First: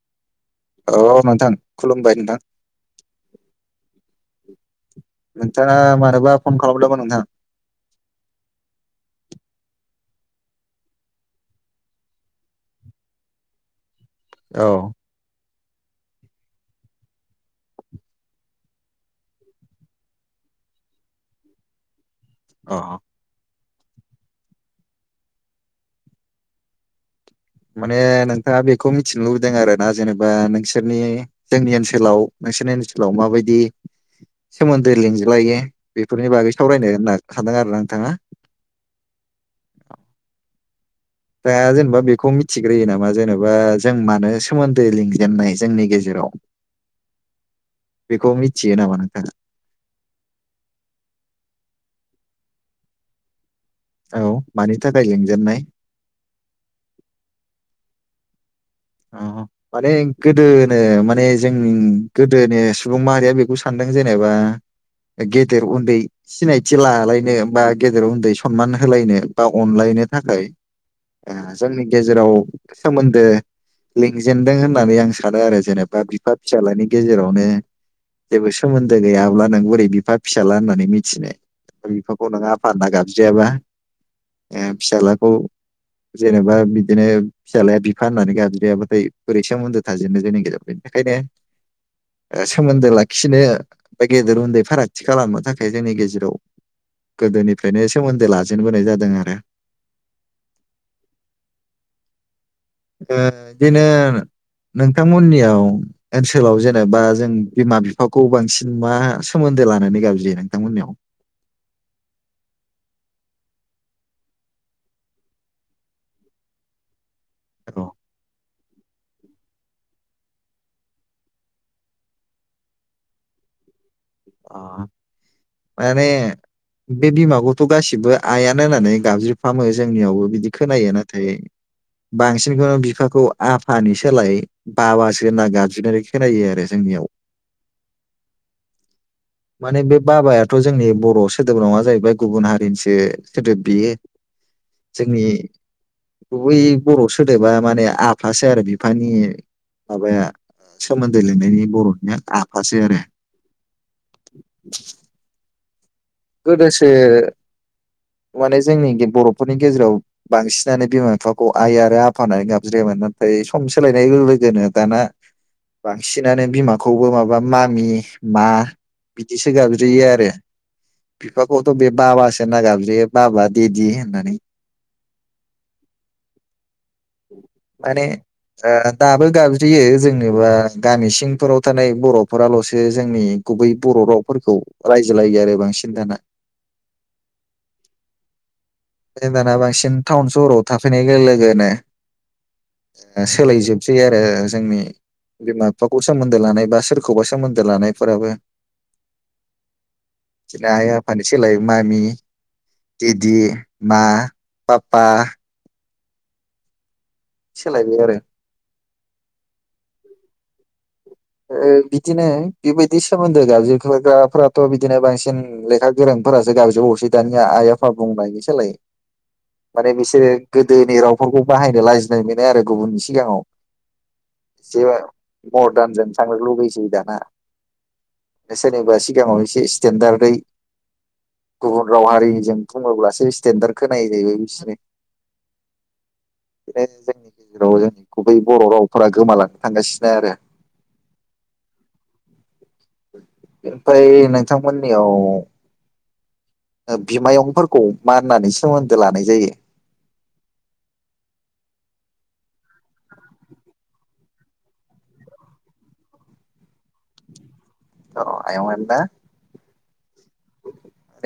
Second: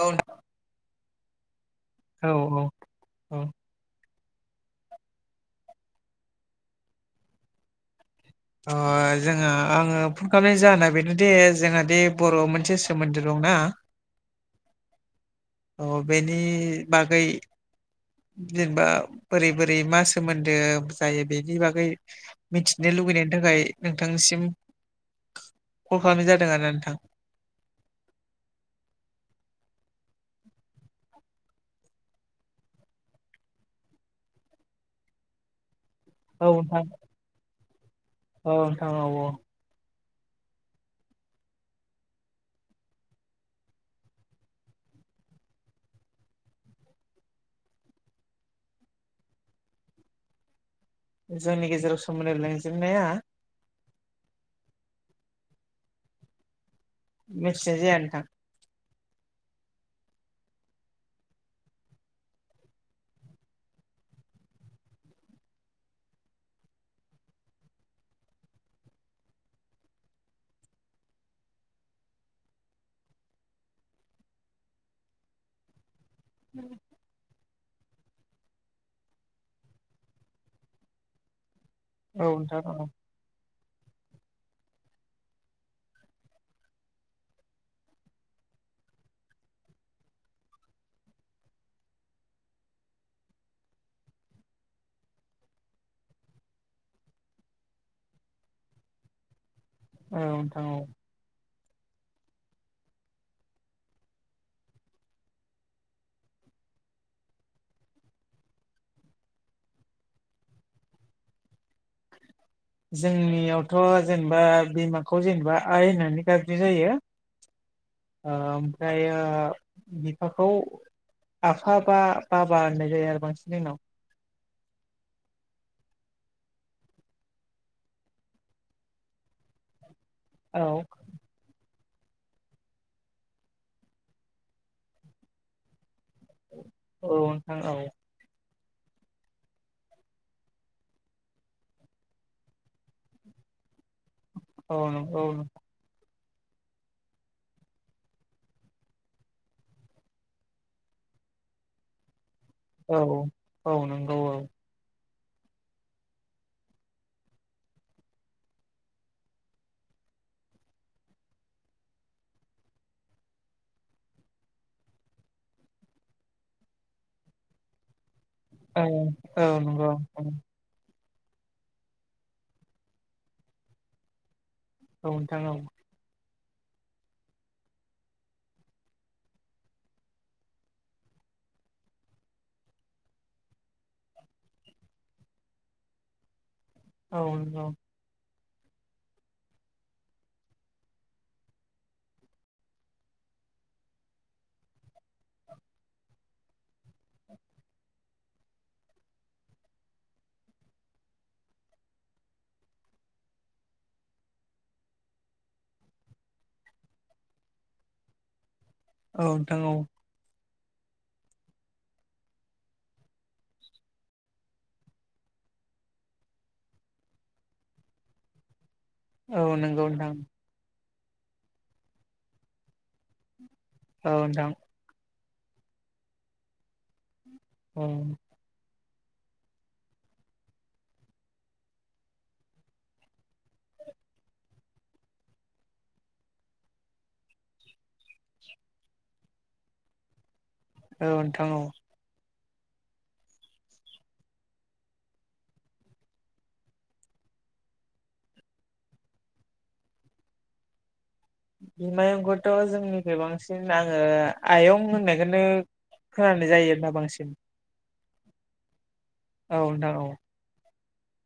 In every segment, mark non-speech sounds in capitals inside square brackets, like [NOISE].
ओ औ नोंथां खुलुमबाय नोंथां औ नोंथाङा मानोबा फन खालामदोंमोन नोंथां अ जोंहा आङो फन खालामनाय जाहोना बेनोदि जोंहादि बर'आव मोनसे सोमोन्दो दंना औ अ बेनि बागै जेनेबा बोरै बोरै मा सोमोन्दो जायो बेनि बागै मिथिनो अ लुुबैनायनि थाखाय नोंथांसिम कल खालामनाय जादों आरोना नोंथां माने नोंथाङा बेखौ मिथिनो लुबैदों आरो ना जेनेबा नोंसोरनि जोंनि ओनसोलाव नोंसोरनि ओनसोलाव माबायदि सोमोन्दो लिंज्लायो बेफोरनि औ बागै नोंथां सावरायनो होनना सानदों आरोना नोंथाङा औ नोंथां औ दा जेनेबा बेखौ मिथिग्रोयो नामा जेन'बा जों मानो सोमोन्दो लिंजेननाय जोंनि गेजेराव बेखौ मिथियो नामा नोंथाङा जोंनि गेजेराव सोमोन्दै लेंजेननाया औ मानि थाखाय लेंजेननाय मिथिनाय जाया नोथां औ माने गोदोनो माने जोंनि गोदोनि सुबुं माहारिया बेखौ सानदों जेनेबा गेदेर उन्दै सिनायथि लालायनो बा गेदेर उन्दै सनमान होलायनो बा अनलायनो थाखाय जोंनि गेजेराव सोमोन्दो लिंजेनदों होननानै आं सानो आरो जेनेबा बिफा फिसालानि गेजेरावनो जेबो सोमोन्दो गैयाब्ला नों बोरै बिफा फिसाला होननानै मिथिनो औ बिफाखौ नों नोंथां आफा औ होनना गाबज्रियो आरोना फिसालाखौ जेनेबा बिदिनो फिसालाया बिफा होननानै गाब ज्रिया बाथाय बोरै सोमोनदो थाजेननो जोंनि गेजेराव बेनिखायनो ओ सोमोन्दो लाखिनो बा गेदेर उन्दै फारागथि खालामनो थाखाय जोंनि गेजेराव गोदोनिफ्रायनो सोमोन्दो लाजेनबोनाय जादों आरो औ नोंथां औ ओ बिदिनो नोंथांमोननियाव ओनसोलाव जेनेबा जों बिमा बिफाखौ बांसिन मा सोमोन्दो लानानै गाबज्रियो नोंथांमोननियाव [INAUDIBLE] जोंनियावथ' जेनेबा बिमाखौ जेनेबा आइ होननानै गाबज्रिनाय जायो औ ओ ओमफ्रायो बिफाखौ आफा बा बाबा होननाय जायो आरो बांसिन जोंनाव अ माने बे बिमाखौथ' गासिबो आयानो होननानै गाबज्रि फ्रामो जोंनियावबो बिदि औ खोनायो नाथाय बांसिनखौनो बिफाखौ आफानि सोलाय बाबासो होनना गाबज्रिनाय खोनायो आरो जोंनियाव औ नोंथां औ माने बे बाबायाथ' जोंनि बर' सोदोब नंङा जाहैबाय गुबुन हारिनिसो सोदोब बियो औ नंगौ जोंनि बै बर' सोदोबा माने आफासै आरो बिफानि माबाया सोमोन्दो लिरनायनि बर'निया आफासै आरो औ औ नंगौ औ [INAUDIBLE] गोदोसो माने जोंनि बर'फोरनि गेजेराव बांसिनानो बिमा बिफाखौ आइ आरो आफा होननानै गाबज्रिायामोन नाथाय सम सोलायनाय लोगोनो दाना बांसिनानो बिमाखौबो माबा मामि मा औ बिदिसो औ नंगौ गाबज्रियो औ आरो बिफाखौथ' बे बाबासो गाबज्रियो बाबा देदि होननानै औ नोंथां औ माने दाबो गाबज्रियो जोंनोबा गामि सिंफोराव थानाय बर'फोराल'सो जोंनि गुबै बर' रावफोरखौ रायज्लायो आरो बांसिन दाना औ औ दाना बांसिन टाउन सहराव थाफैनाय लोगो लोगोनो सोलायजोबसै आरो जोंनि बिमा बिफाखौ सोमोन्दो लानाय बा सोरखौबा सोमोन्दो लानायफोराबो बिदिनो आइ आफानि सोलाय मामि दिदि मा पपा सोलायबाय आरो औ नोंथां औ। बिदिनो बेबायदि सोमोन्दो गाबज्रिखोग्राफोराथ' बिदिनो बांसिन लेखा गोरोंफोरासो गाबजोबावसै दानिया आइ आफा बुंनायनि सलाय औ नंगौ माने नोंथां बिसोरो। गोदोनि रावफोरखौ बाहायनो लाजिनाय मोनो आरो गुबुननि सिगाङाव औ नोंथां। से मदार्नजों थांनो लुुबैसै दाना उम सोरनिबा सिगांङाव एसे स्टेेनडार्दै गुबुन राव हारिजों बुंङोब्लासो स्टेेनडार्ड खोन जाहैबाय बिसोरो बिनो जोंनि गेजेराव जोंनि गुबै बर' रावफोरा गोमालांनो थांगासिनो आरो औ नोंथां औ। ओमफ्राय नोंथांमोननियाव बिमायंफोरखौ माननानै सोमोन्दो लानाय जायो। बिमायंखौथ' जोंनिफ्राय बांसिन आङो आयं होननायखौनो खोनानाय जायोना बांसिन औ आयं दा औ नोंथां औ।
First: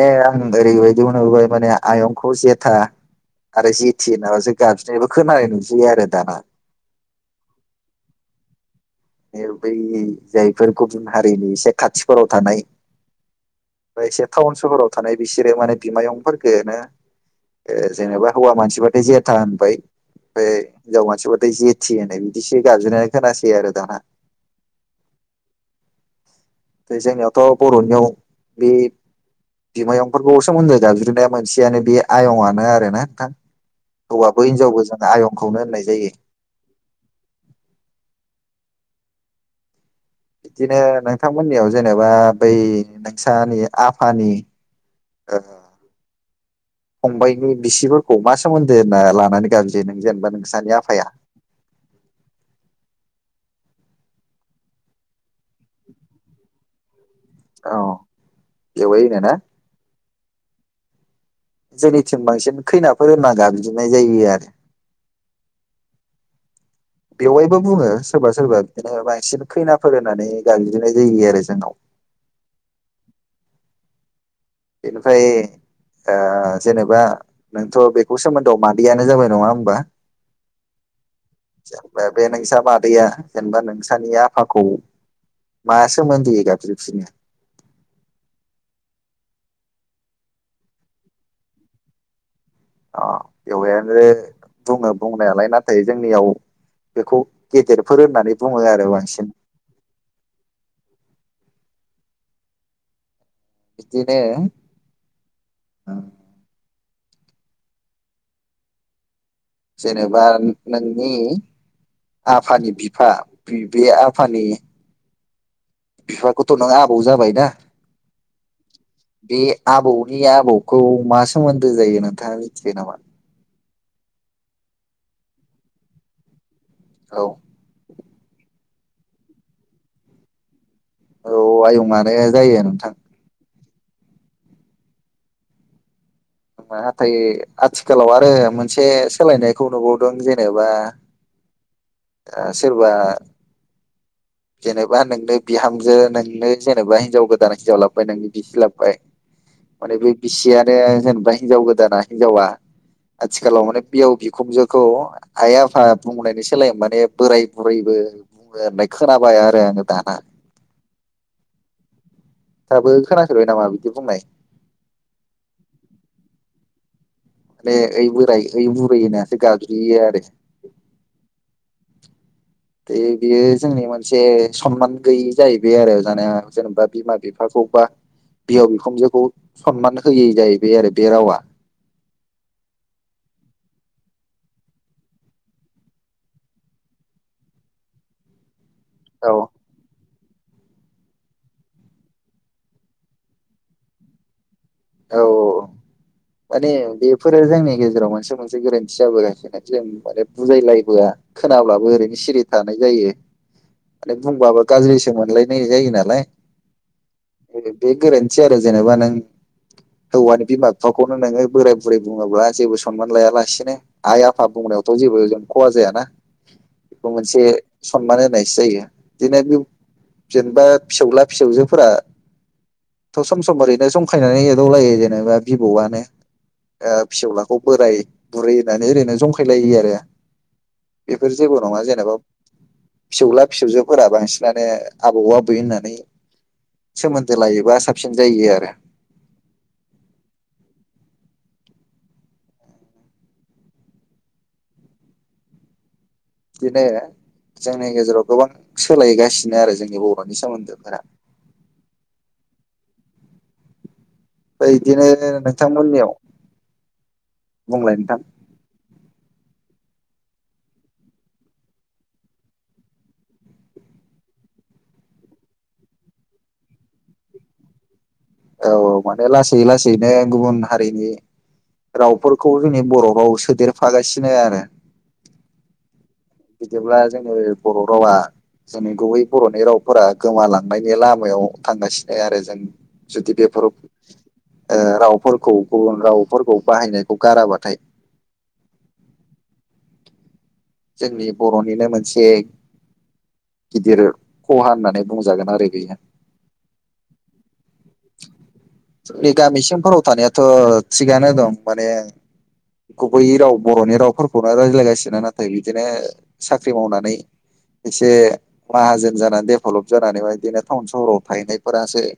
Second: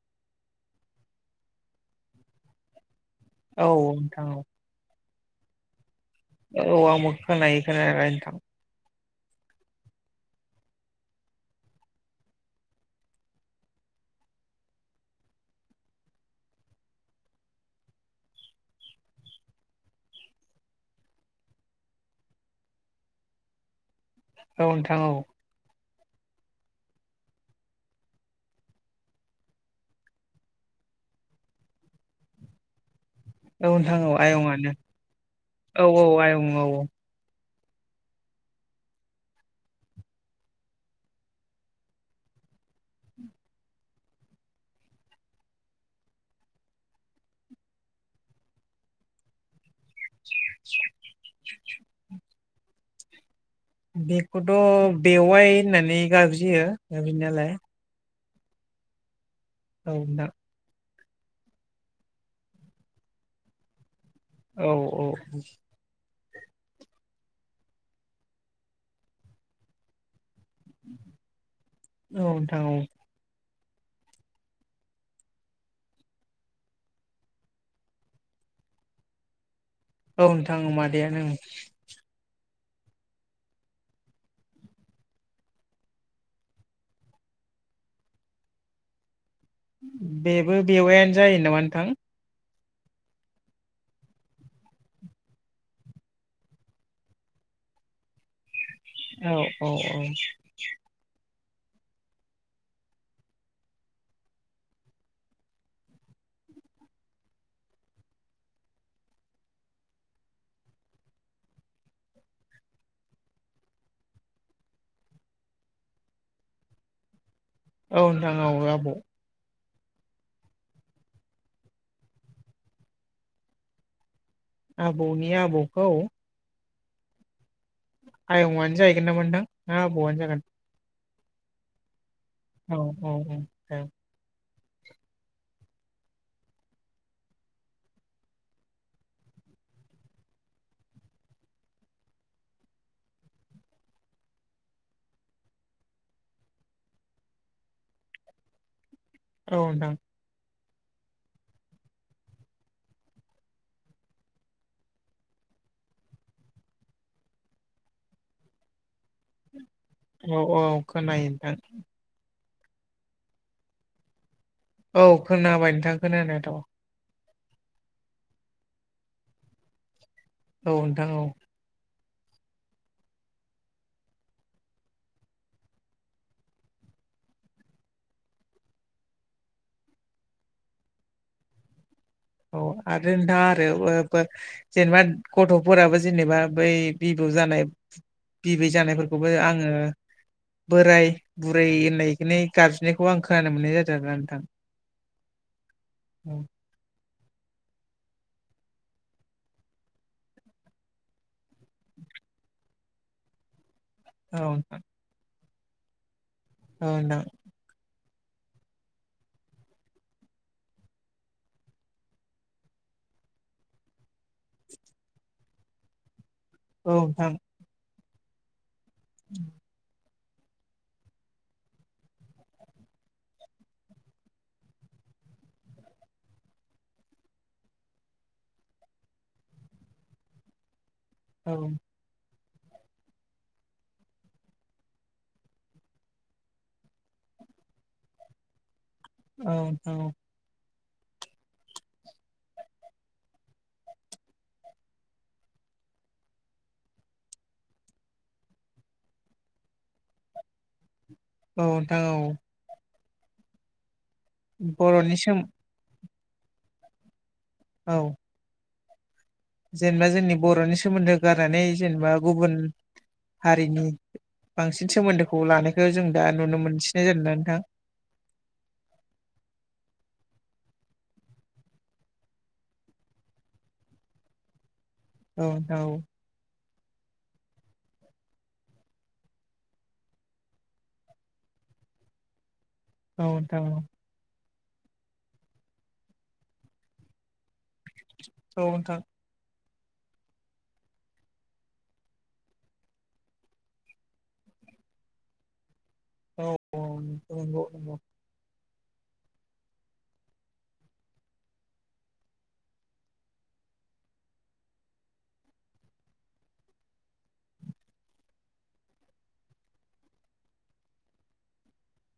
आं ओरैबायदिनोाय माने आयं जेथा औ आरो जेथि नोंथां औ नाबासो गाबज्रिनायबो खोनानाय नुसयो आरो दाना औ आो खोनायो खोनायालाय थां बै जायफोर गुबुन हारिनि एसे खाथिफोराव थानाय। मफ्राय एसे टाउन सहराव थानाय बिसोरो माने बिमायंफोरफोरखौनो जेनेबा हौवा मानसिबथाय जेथा होनबाय ओमफ्राय हिनजाव मानसिफोरथ' जेथि होननाय बिदिसो गाबज्रिनानै खोनासै आरो दाना औ नोंथां औ। जोंनियावथ' बर'नियाव बे बिमायंफोरखौसो सोमोनदो गाबज्रिनाया मोनसेयानो बे आयंआनो आरो ना नोंथां। औ नोंथां औ हौवाबो आयंआनो हिनजावबो जोङो आयंखौनो औ होननाय औ जायो। औ औ। बिदिनो नोंथांमोननियाव जेनेबा बै नोंसानि आफानि फंबाइनि बिसिफोरखौ मा सोमोन्दो होनना लानानै गाब जे नों जेनेबा नोंसानि आफाया बेखौथ' बेवाइ होननानै गाब्रियो गाबज्रिनायालाय औ बेवाय होनो ना औ नोंथां। जोंनिथिं बांसिन खैनाफोर होनना गाबजोबनाय जायो आरो औ औ औ। [INAUDIBLE] बेवायबो बुङो सोरबा सोरबा बिदिनो बांसिन खैनाफोर होननानै गागज्रिनाय जायो आरो जोंनाव औ नोंथां औ। बिनिफ्राय जेनेबा नोंथ' बेखौ सोमोन्दोआव मादैयानो जाबाय नङा होमबा? औ नोंथाङो मादैयानो जेनबा बे नोंस मादैया जेनेबा नोंसानि आफाखौ मा सोमोन्दोयै गाबज्रियो बिसिनिया बेबो बेवाइयानो जायो नामा नोंथां? अ बेवहाय आरो बुङो बुंनायालाय नाथाय जोंनियाव बेखौ गेदेरफोर होननानै बुङो आरो आं औ औ औ। बिदिनो जेनेबा नोंनि आफानि बिफा बे आफानि बिफारखौथ' नों आबौ जाबायना। औ नोंथां औ आबौ। बे आबौनि आबौखौ मा सोमोन्दो जायो नोंथाङा मिथियो नामा? आबौनि आबौखौ औ। आयङानो जाहैगोन नामा नोंथां ना आबौवानो जागोन। औ आयं आ जायो। औ नोंथां औ औ औ। नाथाय आथिखालाव आरो मोनसे सोलायनायखौ नुबावदों जेनेबा ओ सोरबा जेनेबा नोंनो बिहामजो नोंनो जेनेबा हिनजाव गोदान हिनजाव लाबोबाय नोंनो बिसि लाबबाय औ नोंथां माने बे बिसियानो जेनेबा हिनजाव गोदाना हिनजावा आथिखालाव माने बिह बिखुंजोखौ आइ आफा बुंनायनि सोलाय माने बोराय बुरैबो होननाय खोनाबाय आरो आङो दाना। औ औ खोनायो नोंथां दाब खोनासोबाय नामा बिदि बुंनाय। औ खोनाबाय नोंथाङा खोनानायाथ' माने ओइ बोराय ओइ बुरैसो गाज्रियो आरो। औ नोंथां औ। द बियो जोंनि मोनसे सनमान गैयि जाहैबाय आरो जानाया जेनेबा बिमा बिफाखौबा बिहाव बिखुनजोखौ सनमान होयै जाहैबाय आरो बे रावा अ आरो दा आरो जेनेबा गथ'फोराबो जेनेबा बै बिबौ जानाय बिबै जानायफोरखौ औ बेखौ आङो बोराय बुरै होननायखनो गाबज्रिनायखौ आं खोनानो मोननाय जादों आरा नोंथां। औ औ मान बे फोरो जोंनि गेजेराव मोनसे मोनसे गोरोन्थि जाबोगासिनो जों माने बुजायलायबोआ खोनाब्लाबो ओरैनो सिरि थानाय जायो मान औ बुंबाबो नोंथां गाज्रि मोनलायनाय जायो नालाय ओ नोंथां बबे बे गोरोन्थि आरो जेनेबा नों हौवानि बिमा बिफाखौनो नोङो बोराय बुरै बुङोब्ला जेबो सनमान लायालासिनो आइ आफा बुंनायावथ' जेबो खहा जायाना बेखौ नोंथां मोनसे सनमान होनायसो जायो बिदिनो बे जेनेबा फिसौला फिसौजोफोरा सम ओरैनो संखायनानै एदावलायो जेनेबा बिब'आनो ओ फिसौलाखौ बोराय बुरि होननानै ओरैनो जंखायलायो आरो बेफोर औ जेबो नङा जेनेबा फिसौला फिसौजोफोरा बांसिनानो आबौ आबै होननानै सोमोन्दो लायोबा साबसिन जायो आरो औ नोंथां औ बिदिनो जोंनि गेजेराव गोबां सोलायगासिनो आरो जोंनि बर'नि सोमोन्दोफोरा औ नोंथां औ बैदिनो बर'नि सोम नोंथांमोननियाव बुंलाय औ नोंथां जेनेबा जोंनि बर'नि सोमोन्दो गारनानै जेनेबा गुबुन हारिनि बांसिन सोमोन्दोखौ लानायखौ जों दा नुनो मोनसिननाय जादों ना नोंथां औ औ माने लासै लासैनो गुबुन हारिनि रावफोरखौ जोंनि बर' राव सोदेरफागासिनो आरो औ नोंथां औ बिदिब्ला जोंनि बर' रावा जोंनि गुबै बर'नि रावफोरा गोमालांनायनि लामायाव थांगासिनो आरो जों जुदि नोंथां बेफोर औ रावफोरखौ गुबुन रावफोरखौ बाहायनायखौ गाराबाथाय औ नोंथां जोंनि बर'निनो मोनसे गिदिर खहा होननानै बुंजागोन आरो बेयो औ औ नंगौ नंगौ गामिसिंफोराव थानायाथ' थिगानो दं माने गुबैयै राव बर'नि रावफोरखौनो रायज्लायगासिनो ना नाथाय बिदिनो साख्रि मावनानै एसे माहाजोन जानानै डेभेलप जानानै बिदिनो टाउन सहराव थाहैनायफोरासो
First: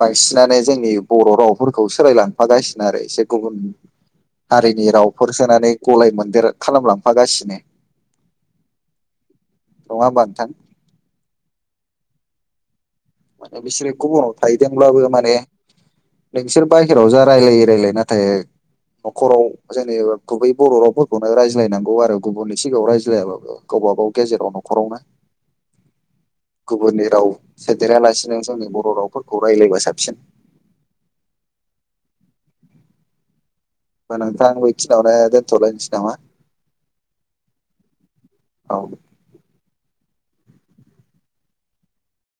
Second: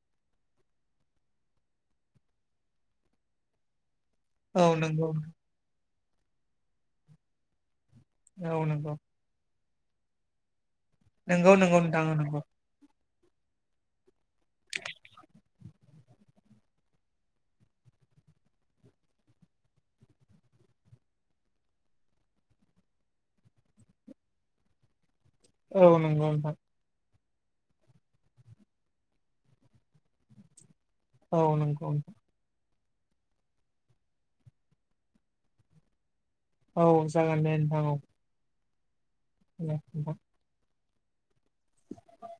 बांसिनानो जोंनि बर' रावफोरखौ सोलायलांफागासिनो आरो एसे गुबुन औ हारिनि नंगौ रावफोर सोनानै गलाय मोनदेर खालामलांफागासिनो औ नंगौ नङा होमबा नोंथां नंगौ नंगौ नोंथां नंगौ माने बिसोरोखौ गुबुनाव थाहदोंब्लाबो माने नोंसोर बाहेरायाव जा रायलायो रायलाय नाथाय न'खराव जेनेबा गुबै बर' रावफोरखौनो रायज्लायनांगौ आरो गुबुननि सिगाङाव रायज्लायाबाबो गावबा गाव गेजेराव न'खरावनो औ नंगौ नोंथां गुबुननि राव सोदेरालासिनो जोंनि बर' रावफोरखौ रायलायबा साबसिन औ नंगौ नोंथां होमबा नोंथां बे खिनावनो दोनथ'लायनोसै नामा औ जागोन दे नोंथां औ औ दे नोंथां [INAUDIBLE]